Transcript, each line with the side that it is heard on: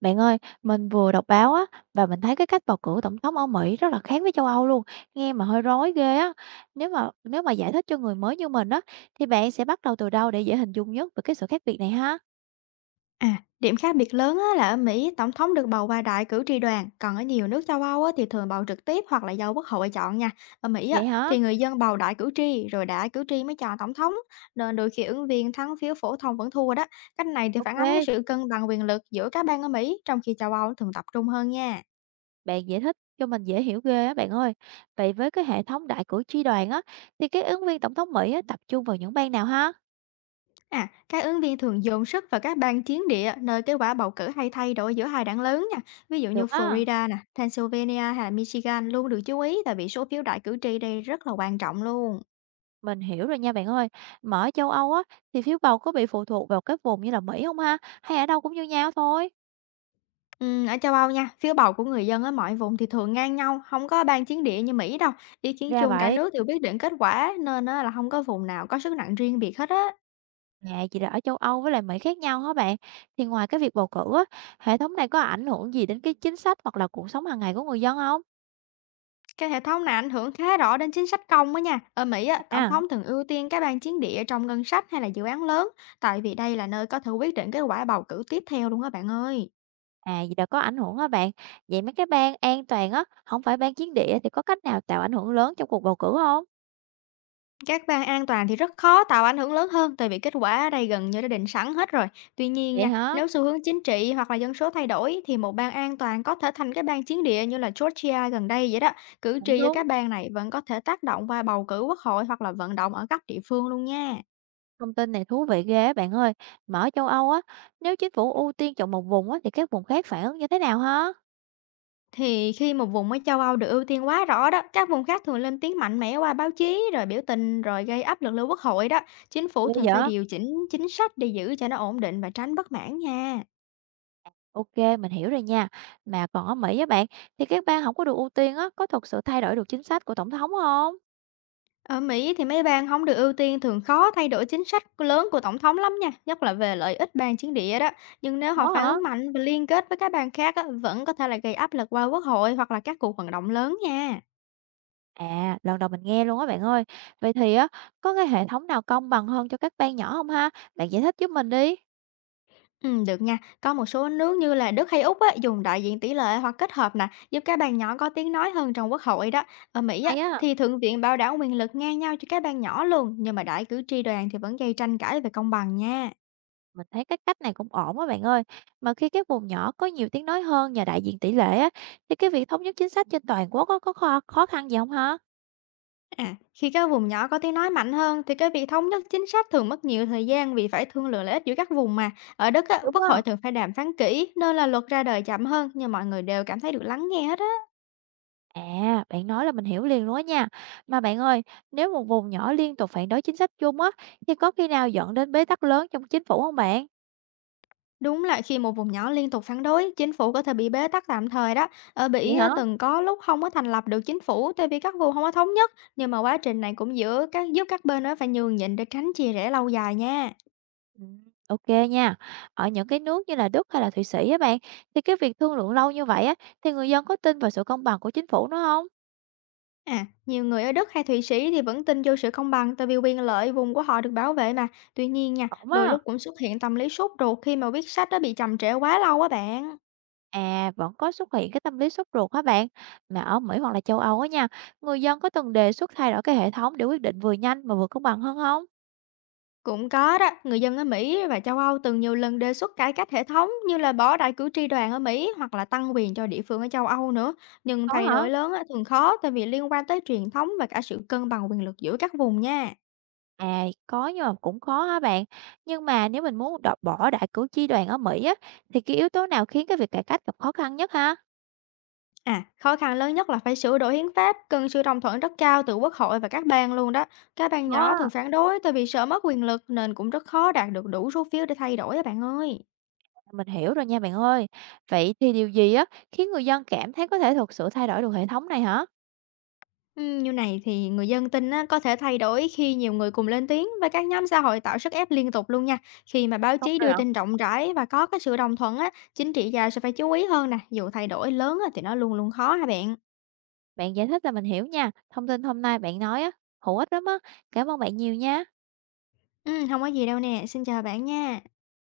right: Bạn ơi, mình vừa đọc báo á và mình thấy cái cách bầu cử tổng thống ở Mỹ rất là khác với châu Âu luôn, nghe mà hơi rối ghê á. Nếu mà giải thích cho người mới như mình á thì bạn sẽ bắt đầu từ đâu để dễ hình dung nhất về cái sự khác biệt này ha?
left: À, điểm khác biệt lớn á, là ở Mỹ tổng thống được bầu qua đại cử tri đoàn, còn ở nhiều nước châu Âu á, thì thường bầu trực tiếp hoặc là do quốc hội chọn nha. Ở Mỹ á,
right: Vậy hả?
left: thì người dân bầu đại cử tri rồi đại cử tri mới chọn tổng thống, nên đôi khi ứng viên thắng phiếu phổ thông vẫn thua đó. Cách này thì phản ánh cái
right: Ok,
left: sự cân bằng quyền lực giữa các bang ở Mỹ, trong khi châu Âu thường tập trung hơn nha.
right: bạn giải thích cho mình dễ hiểu ghê á bạn ơi. Vậy với cái hệ thống đại cử tri đoàn á thì cái ứng viên tổng thống Mỹ á, tập trung vào những bang nào ha?
left: À, các ứng viên thường dồn sức vào các bang chiến địa, nơi kết quả bầu cử hay thay đổi giữa hai đảng lớn nha. Ví dụ như
right: Được á,
left: Florida nè, Pennsylvania hay là Michigan luôn được chú ý, tại vì số phiếu đại cử tri đây rất là quan trọng luôn.
right: mình hiểu rồi nha bạn ơi. Mà ở châu Âu á thì phiếu bầu có bị phụ thuộc vào các vùng như là Mỹ không ha? Hay ở đâu cũng như nhau thôi?
left: Ở châu Âu nha, phiếu bầu của người dân ở mọi vùng thì thường ngang nhau, không có bang chiến địa như Mỹ đâu. Ý kiến
right: Ra
left: chung cả
right: vậy.
left: nước đều quyết định kết quả, nên á là không có vùng nào có sức nặng riêng biệt hết á.
right: Dạ, chị là ở châu Âu với lại Mỹ khác nhau hả bạn? Thì ngoài cái việc bầu cử á, hệ thống này có ảnh hưởng gì đến cái chính sách hoặc là cuộc sống hàng ngày của người dân không?
left: Cái hệ thống này ảnh hưởng khá rõ đến chính sách công đó nha. Ở Mỹ á, tổng
right: À,
left: thống thường ưu tiên các bang chiến địa trong ngân sách hay là dự án lớn, tại vì đây là nơi có thể quyết định kết quả bầu cử tiếp theo luôn á bạn ơi.
right: à, vậy là có ảnh hưởng hả bạn? Vậy mấy cái bang an toàn á, không phải bang chiến địa thì có cách nào tạo ảnh hưởng lớn trong cuộc bầu cử không?
left: Các bang an toàn thì rất khó tạo ảnh hưởng lớn hơn, tại vì kết quả ở đây gần như đã định sẵn hết rồi. Tuy nhiên
right: Vậy
left: nha,
right: hả?
left: nếu xu hướng chính trị hoặc là dân số thay đổi thì một bang an toàn có thể thành cái bang chiến địa, như là Georgia gần đây vậy đó. Cử
right: Cũng
left: tri ở
right: đúng,
left: các bang này vẫn có thể tác động qua bầu cử quốc hội hoặc là vận động ở cấp địa phương luôn nha.
right: thông tin này thú vị ghê á bạn ơi. Mà ở châu Âu á, nếu chính phủ ưu tiên chọn một vùng á, thì các vùng khác phản ứng như thế nào hả?
left: Thì khi một vùng ở châu Âu được ưu tiên quá rõ đó, các vùng khác thường lên tiếng mạnh mẽ qua báo chí, rồi biểu tình, rồi gây áp lực lên quốc hội đó. Chính phủ
right: Ghê
left: thường phải
right: vậy?
left: điều chỉnh chính sách để giữ cho nó ổn định và tránh bất mãn nha.
right: OK, mình hiểu rồi nha. Mà còn ở Mỹ á bạn, thì các bang không có được ưu tiên á, có thực sự thay đổi được chính sách của tổng thống không?
left: Ở Mỹ thì mấy bang không được ưu tiên thường khó thay đổi chính sách lớn của tổng thống lắm nha, nhất là về lợi ích bang chiến địa đó. Nhưng nếu họ
right: Có
left: phản
right: hả?
left: ứng mạnh và liên kết với các bang khác á, vẫn có thể là gây áp lực qua quốc hội hoặc là các cuộc vận động lớn nha.
right: À, lần đầu mình nghe luôn á bạn ơi. Vậy thì á, có cái hệ thống nào công bằng hơn cho các bang nhỏ không ha? Bạn giải thích giúp mình đi.
left: Được nha. Có một số nước như là Đức hay Úc á, dùng đại diện tỷ lệ hoặc kết hợp nè, giúp các bang nhỏ có tiếng nói hơn trong quốc hội đó. Ở Mỹ á,
right: Hay á,
left: thì thượng viện bảo đảm quyền lực ngang nhau cho các bang nhỏ luôn, nhưng mà đại cử tri đoàn thì vẫn gây tranh cãi về công bằng nha.
right: mình thấy cái cách này cũng ổn á bạn ơi. Mà khi các vùng nhỏ có nhiều tiếng nói hơn nhờ đại diện tỷ lệ á, thì cái việc thống nhất chính sách trên toàn quốc á, có khó khăn gì không hả?
left: À, khi các vùng nhỏ có tiếng nói mạnh hơn thì cái việc thống nhất chính sách thường mất nhiều thời gian, vì phải thương lượng lợi ích giữa các vùng mà. Ở Đức á,
right: Đúng
left: quốc hội
right: không?
left: thường phải đàm phán kỹ, nên là luật ra đời chậm hơn, nhưng mọi người đều cảm thấy được lắng nghe hết á.
right: À, bạn nói là mình hiểu liền luôn á nha. Mà bạn ơi, nếu một vùng nhỏ liên tục phản đối chính sách chung á, thì có khi nào dẫn đến bế tắc lớn trong chính phủ không bạn?
left: Đúng là khi một vùng nhỏ liên tục phản đối, chính phủ có thể bị bế tắc tạm thời đó. Ở
right: Vậy
left: Bỉ á,
right: hả?
left: từng có lúc không có thành lập được chính phủ, tại vì các vùng không có thống nhất, nhưng mà quá trình này cũng giữa các giúp các bên nó phải nhường nhịn để tránh chia rẽ lâu dài nha.
right: Ừ, Ok nha. Ở những cái nước như là Đức hay là Thụy Sĩ á bạn, thì cái việc thương lượng lâu như vậy á, thì người dân có tin vào sự công bằng của chính phủ nó không?
left: À, nhiều người ở Đức hay Thụy Sĩ thì vẫn tin vô sự công bằng, tại vì quyền lợi vùng của họ được bảo vệ mà. Tuy nhiên nha,
right: Không
left: đôi
right: á.
left: lúc cũng xuất hiện tâm lý sốt ruột khi mà viết sách đã bị chậm trễ quá lâu á bạn.
right: À, vẫn có xuất hiện cái tâm lý sốt ruột hả bạn? Mà ở Mỹ hoặc là châu Âu á nha, người dân có từng đề xuất thay đổi cái hệ thống để quyết định vừa nhanh mà vừa công bằng hơn không?
left: Cũng có đó, người dân ở Mỹ và châu Âu từng nhiều lần đề xuất cải cách hệ thống, như là bỏ đại cử tri đoàn ở Mỹ hoặc là tăng quyền cho địa phương ở châu Âu nữa. Nhưng
right: Có
left: thay
right: hả?
left: đổi lớn á, thường khó, tại vì liên quan tới truyền thống và cả sự cân bằng quyền lực giữa các vùng nha.
right: À, có nhưng mà cũng khó hả bạn? Nhưng mà nếu mình muốn đọt bỏ đại cử tri đoàn ở Mỹ á, thì cái yếu tố nào khiến cái việc cải cách gặp khó khăn nhất ha?
left: À, khó khăn lớn nhất là phải sửa đổi hiến pháp, cần sự đồng thuận rất cao từ quốc hội và các bang luôn đó. Các bang nhỏ
right: Có,
left: thường phản đối tại vì sợ mất quyền lực, nên cũng rất khó đạt được đủ số phiếu để thay đổi á bạn ơi.
right: mình hiểu rồi nha bạn ơi. Vậy thì điều gì á khiến người dân cảm thấy có thể thực sự thay đổi được hệ thống này hả?
left: Như này thì người dân tin á, có thể thay đổi khi nhiều người cùng lên tiếng và các nhóm xã hội tạo sức ép liên tục luôn nha. Khi mà báo
right: Không
left: chí
right: rồi
left: đưa
right: ạ.
left: tin rộng rãi và có cái sự đồng thuận á, chính trị gia sẽ phải chú ý hơn nè. Dù thay đổi lớn á, thì nó luôn luôn khó hả bạn.
right: Bạn giải thích là mình hiểu nha. Thông tin hôm nay bạn nói á, hữu ích lắm á. Cảm ơn bạn nhiều nha.
left: Ừ, không có gì đâu nè. Xin chào bạn nha.